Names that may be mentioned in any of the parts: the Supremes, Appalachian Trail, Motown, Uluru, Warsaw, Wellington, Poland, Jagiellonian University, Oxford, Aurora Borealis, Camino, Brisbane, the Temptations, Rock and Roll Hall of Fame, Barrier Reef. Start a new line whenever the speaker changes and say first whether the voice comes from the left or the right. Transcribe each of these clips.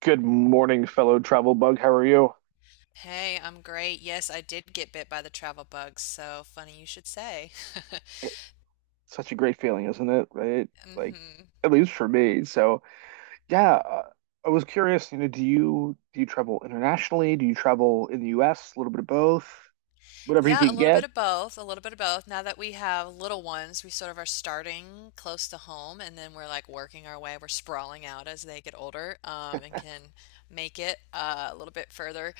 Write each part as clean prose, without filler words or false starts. right: Good morning, fellow travel bug. How are you?
left: Hey, I'm great. Yes, I did get bit by the travel bug, so funny you should say.
right: It's such a great feeling, isn't it? Right? Like,
left: hmm
right: at least for me. So, yeah, I was curious, you know, do you travel internationally? Do you travel in the US? A little bit of both, whatever you
left: Yeah, a
right: can
left: little bit
right: get.
left: of both, a little bit of both. Now that we have little ones, we sort of are starting close to home, and then we're like working our way, we're sprawling out as they get older, and can make it a little bit further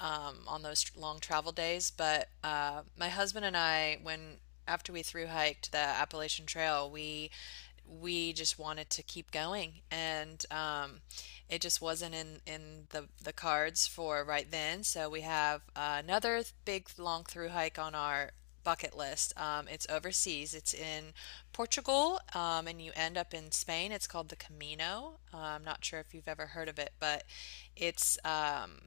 left: on those long travel days. But my husband and I, when after we thru hiked the Appalachian Trail, we just wanted to keep going and it just wasn't in the cards for right then, so we have another big long through hike on our bucket list. It's overseas, it's in Portugal, and you end up in Spain. It's called the Camino. I'm not sure if you've ever heard of it, but it's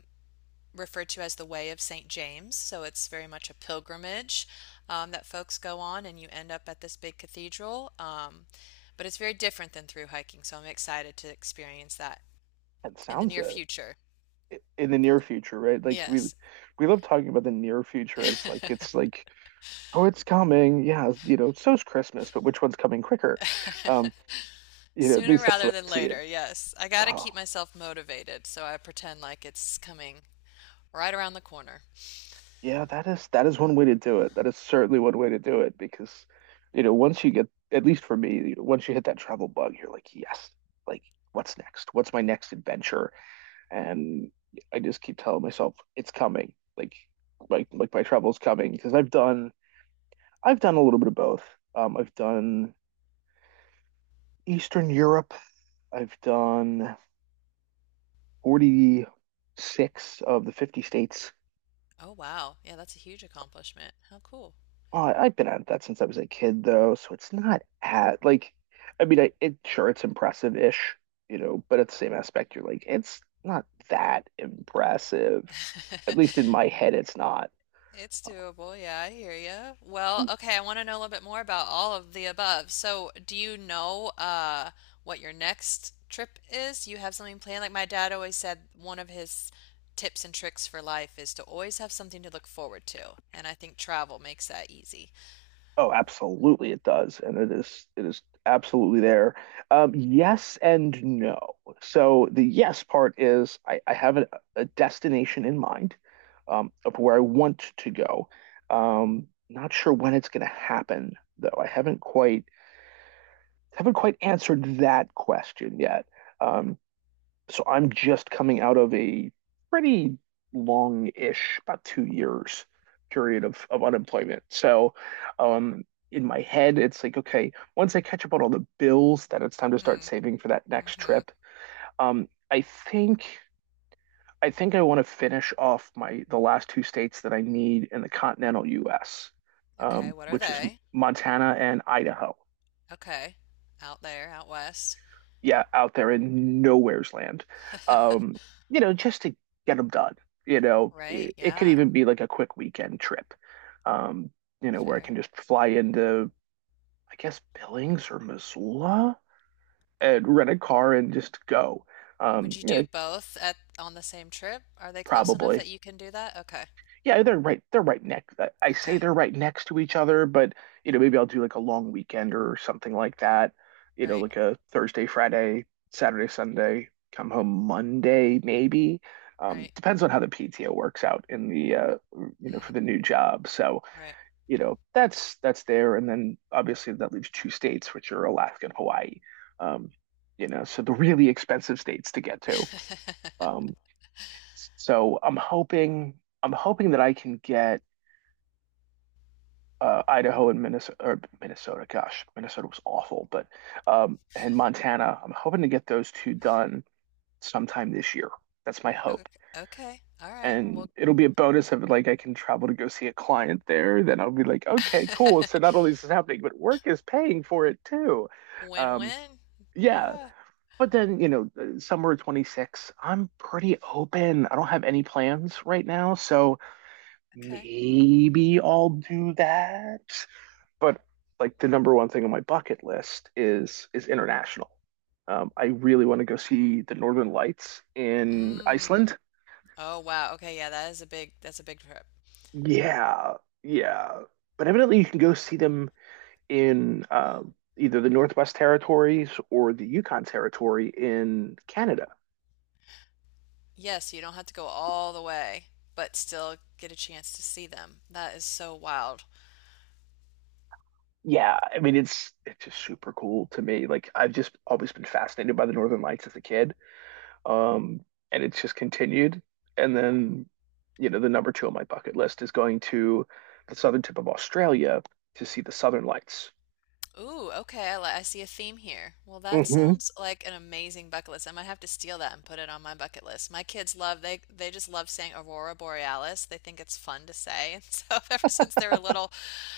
left: referred to as the Way of St. James. So it's very much a pilgrimage that folks go on, and you end up at this big cathedral. But it's very different than through hiking, so I'm excited to experience that
right: That
left: in the
right: sounds
left: near
right: it.
left: future.
right: In the near future, right? Like we
left: Yes.
right: we love talking about the near future as like it's like, oh, it's coming. Yeah, you know, so's Christmas, but which one's coming quicker? Um, you know, at
left: Sooner
right: least that's the way
left: rather than
right: I see it.
left: later, yes. I gotta
right: Oh,
left: keep myself motivated, so I pretend like it's coming right around the corner.
right: yeah, that is one way to do it. That is certainly one way to do it because, you know, once you get, at least for me, once you hit that travel bug, you're like, yes, like what's next? What's my next adventure? And I just keep telling myself it's coming. Like my travel's coming because I've done a little bit of both. I've done Eastern Europe. I've done 46 of the 50 states.
left: Oh, wow. Yeah, that's a huge accomplishment. How cool.
right: Oh, I've been at that since I was a kid, though, so it's not at like, I mean, I it sure it's impressive-ish, you know, but at the same aspect, you're like, it's not that impressive. At least in my head, it's not.
left: It's doable. Yeah, I hear you. Well,
right: Mm.
left: okay, I want to know a little bit more about all of the above. So, do you know what your next trip is? You have something planned? Like my dad always said, one of his tips and tricks for life is to always have something to look forward to, and I think travel makes that easy.
right: Oh, absolutely, it does, and it is absolutely there. Yes and no. So the yes part is I have a destination in mind, of where I want to go. Not sure when it's going to happen though. I haven't quite answered that question yet. Um, so I'm just coming out of a pretty long-ish, about 2 years period of unemployment. So, um, in my head, it's like, okay, once I catch up on all the bills, then it's time to start
left: Hmm.
right: saving for that next
left: Mm-hmm.
right: trip. Um, I think I think I want to finish off my the last two states that I need in the continental US,
left: Okay, what are
right: which is
left: they?
right: Montana and Idaho.
left: Okay. Out there, out west.
right: Yeah, out there in nowhere's land. Um, you know, just to get them done. You know,
left: Right,
right: it could
left: yeah.
right: even be like a quick weekend trip. Um, you know, where I
left: Fair.
right: can just fly into, I guess, Billings or Missoula and rent a car and just go.
left: Would
right: Um,
left: you
right: you
left: do
right: know,
left: both at on the same trip? Are they close enough
right: Probably.
left: that you can do that? Okay.
right: Yeah, They're right next. I say
left: Okay.
right: they're right next to each other, but you know, maybe I'll do like a long weekend or something like that. You know,
left: Right,
right: like a Thursday, Friday, Saturday, Sunday, come home Monday, maybe.
left: right.
right: Depends on how the PTO works out in the you know, for
left: Mm,
right: the new job. So,
left: right.
right: you know, that's there. And then obviously that leaves two states, which are Alaska and Hawaii. Um, you know, so the really expensive states to get to. Um, so I'm hoping I'm hoping that I can get Idaho and Minnesota, or Minnesota, gosh, Minnesota was awful, but and Montana. I'm hoping to get those two done sometime this year. That's my
left: Ok
right: hope.
left: okay, alright,
right: And
left: well.
right: it'll be a bonus if like I can travel to go see a client there. Then I'll be like, okay, cool. So not only is this happening, but work is paying for it too. Um,
left: Win-win.
right: yeah.
left: Yeah,
right: But then, you know, summer of 26, I'm pretty open. I don't have any plans right now, so
left: okay.
right: maybe I'll do that, but like the number one thing on my bucket list is international. I really want to go see the Northern Lights in
left: Mm.
right: Iceland.
left: Oh, wow, okay, yeah, that is a big, that's a big trip.
right: Yeah, yeah. But evidently, you can go see them in either the Northwest Territories or the Yukon Territory in Canada.
left: Yes, you don't have to go all the way, but still get a chance to see them. That is so wild.
right: Yeah, I mean it's just super cool to me. Like I've just always been fascinated by the Northern Lights as a kid. Um, and it's just continued. And then, you know, the number two on my bucket list is going to the southern tip of Australia to see the Southern Lights.
left: Ooh, okay. I, li- I see a theme here. Well, that
right: Hmm.
left: sounds like an amazing bucket list. I might have to steal that and put it on my bucket list. My kids love, they just love saying Aurora Borealis. They think it's fun to say. And so ever since they were little,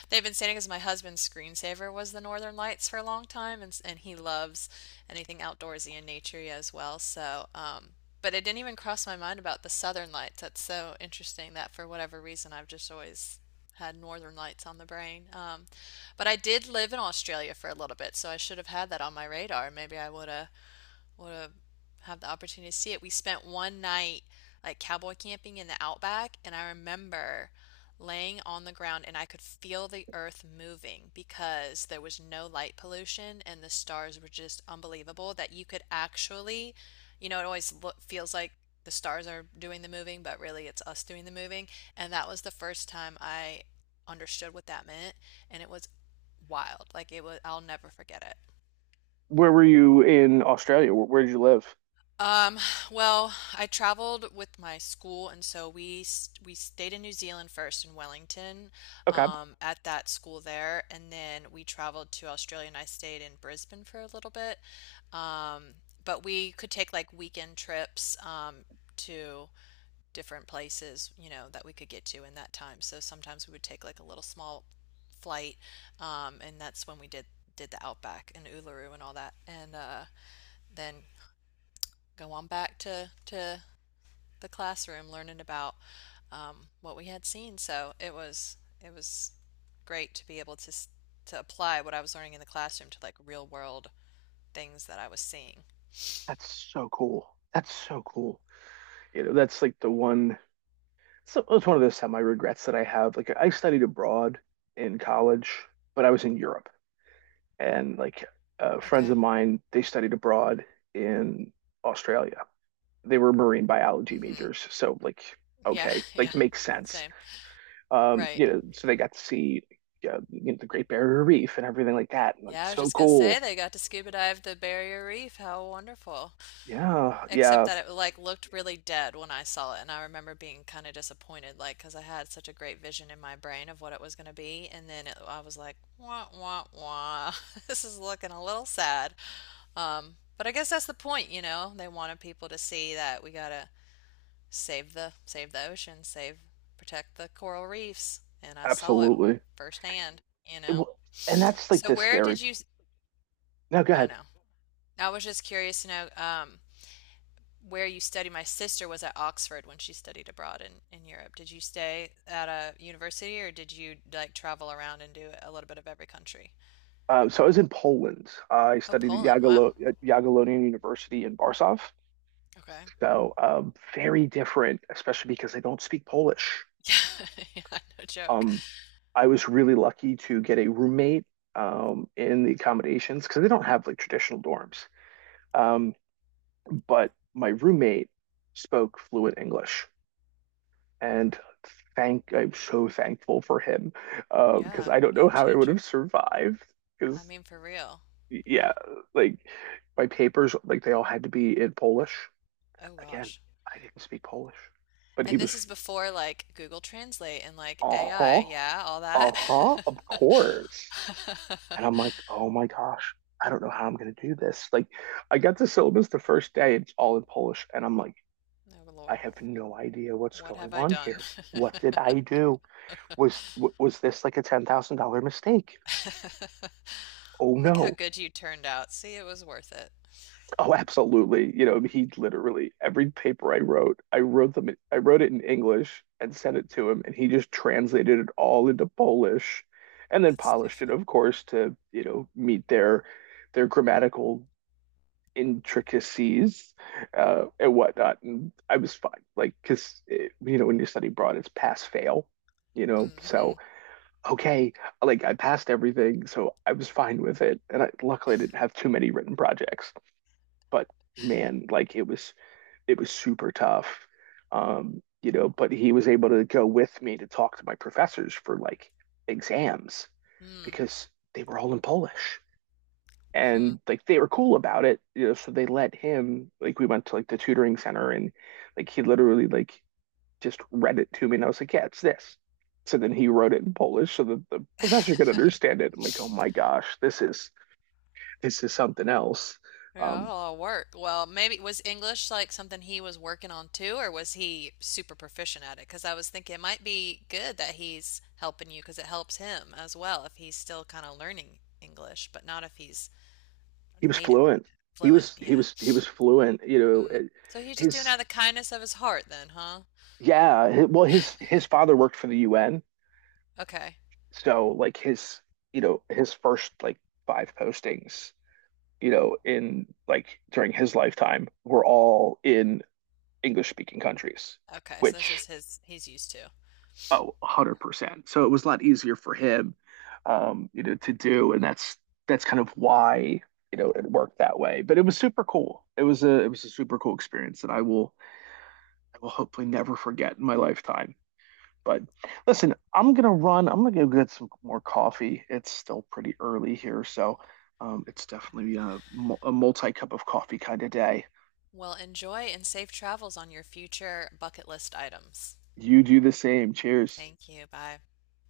left: they've been saying it, because my husband's screensaver was the Northern Lights for a long time, and s- and he loves anything outdoorsy and naturey as well. So, but it didn't even cross my mind about the Southern Lights. That's so interesting that for whatever reason I've just always had Northern Lights on the brain. But I did live in Australia for a little bit, so I should have had that on my radar. Maybe I would have the opportunity to see it. We spent one night like cowboy camping in the outback, and I remember laying on the ground and I could feel the earth moving because there was no light pollution and the stars were just unbelievable that you could actually, you know, it always look, feels like the stars are doing the moving, but really it's us doing the moving. And that was the first time I understood what that meant, and it was wild. Like it was, I'll never forget it.
right: Where were you in Australia? Where did you live?
left: Um, well, I traveled with my school, and so we s- we stayed in New Zealand first in Wellington,
right: Okay,
left: at that school there, and then we traveled to Australia, and I stayed in Brisbane for a little bit. Um, but we could take like weekend trips, to different places, you know, that we could get to in that time. So sometimes we would take like a little small flight, and that's when we did the Outback and Uluru and all that, and then go on back to the classroom learning about what we had seen. So it was great to be able to apply what I was learning in the classroom to like real world things that I was seeing.
right: that's so cool. That's so cool. You know, that's like the one. So it's one of those semi regrets that I have. Like I studied abroad in college, but I was in Europe, and like friends of
left: Okay.
right: mine, they studied abroad in Australia, they were marine biology
left: Mm-hmm.
right: majors, so like
left: Yeah,
right: okay,
left: yeah.
right: like makes sense.
left: Same. Right.
right: You know, so they got to see yeah, you know, the Great Barrier Reef and everything like that. And, like,
left: Yeah, I was
right: so
left: just gonna say
right: cool.
left: they got to scuba dive the Barrier Reef. How wonderful.
right: Yeah,
left: Except
right: yeah,
left: that it like looked really dead when I saw it, and I remember being kind of disappointed, like because I had such a great vision in my brain of what it was going to be, and then it, I was like, wah wah wah, this is looking a little sad. But I guess that's the point, you know. They wanted people to see that we gotta save the ocean, save protect the coral reefs, and I saw it
right: absolutely.
left: firsthand, you
right: It
left: know.
right: will- and that's like
left: So
right: the
left: where
right: scary.
left: did you?
right: No, go
left: I
right: ahead.
left: know. I was just curious to know. Where you study. My sister was at Oxford when she studied abroad in Europe. Did you stay at a university or did you like travel around and do a little bit of every country?
right: So I was in Poland. I
left: Oh,
right: studied at
left: Poland. Wow.
right: Jagiellonian University in Warsaw.
left: Okay.
right: So very different, especially because they don't speak Polish.
left: Yeah, no joke.
right: Um, I was really lucky to get a roommate in the accommodations because they don't have like traditional dorms. Um, but my roommate spoke fluent English, and thank I'm so thankful for him, because
left: Yeah,
right: I don't know
left: game
right: how I would
left: changer.
right: have survived.
left: I
right: Because
left: mean, for real.
right: yeah, like my papers, like they all had to be in Polish.
left: Oh
right: Again,
left: gosh.
right: I didn't speak Polish, but he
left: And
right: was
left: this is before like Google Translate and like
right: uh-huh,
left: AI, yeah, all that.
right: uh-huh, of course. And I'm like, oh my gosh, I don't know how I'm gonna do this. Like, I got the syllabus the first day, it's all in Polish, and I'm like,
left: Oh
right: I
left: Lord,
right: have no idea what's
left: what
right: going
left: have I
right: on
left: done?
right: here. What did I do? Was was this like a $10,000 mistake? Oh
left: Look how
right: no.
left: good you turned out. See, it was worth it.
right: Oh, absolutely. You know, he literally every paper I wrote, I wrote it in English and sent it to him, and he just translated it all into Polish and then
left: That's so
right: polished it,
left: funny.
right: of course, to, you know, meet their grammatical intricacies, and whatnot. And I was fine, like, because, you know, when you study abroad, it's pass fail, you know.
left: Mm-hmm.
right: So, okay, like I passed everything, so I was fine with it. And luckily, I didn't have too many written projects, but man, like, it was super tough. You know, but he was able to go with me to talk to my professors for like exams
left: Mm-hmm.
right: because they were all in Polish, and like they were cool about it, you know, so they let him, like we went to like the tutoring center, and like he literally like just read it to me, and I was like yeah it's this, so then he wrote it in Polish so that the professor could understand it. I'm like oh my gosh, this is something else.
left: Yeah,
right: um
left: that'll work. Well, maybe was English like something he was working on too, or was he super proficient at it? Because I was thinking it might be good that he's helping you because it helps him as well if he's still kind of learning English, but not if he's
right: he was
left: native,
right: fluent.
left: fluent. Yeah.
right: He was fluent, you know.
left: Mm.
right: It-
left: So he's just doing it
right: his
left: out of the kindness of his heart then, huh?
right: yeah hi- well His father worked for the UN,
left: Okay.
right: so like his, you know, his first like five postings, you know, in like during his lifetime, were all in English speaking countries,
left: Okay. So that's
right: which,
left: just his, he's used to.
right: oh, 100%. So it was a lot easier for him, you know, to do. And that's kind of why, you know, it worked that way. But it was super cool. It was a super cool experience that I will hopefully never forget in my lifetime. But listen, I'm gonna run. I'm gonna go get some more coffee. It's still pretty early here, so it's definitely a a multi cup of coffee kind of day.
left: Well, enjoy and safe travels on your future bucket list items.
right: You do the same. Cheers.
left: Thank you. Bye.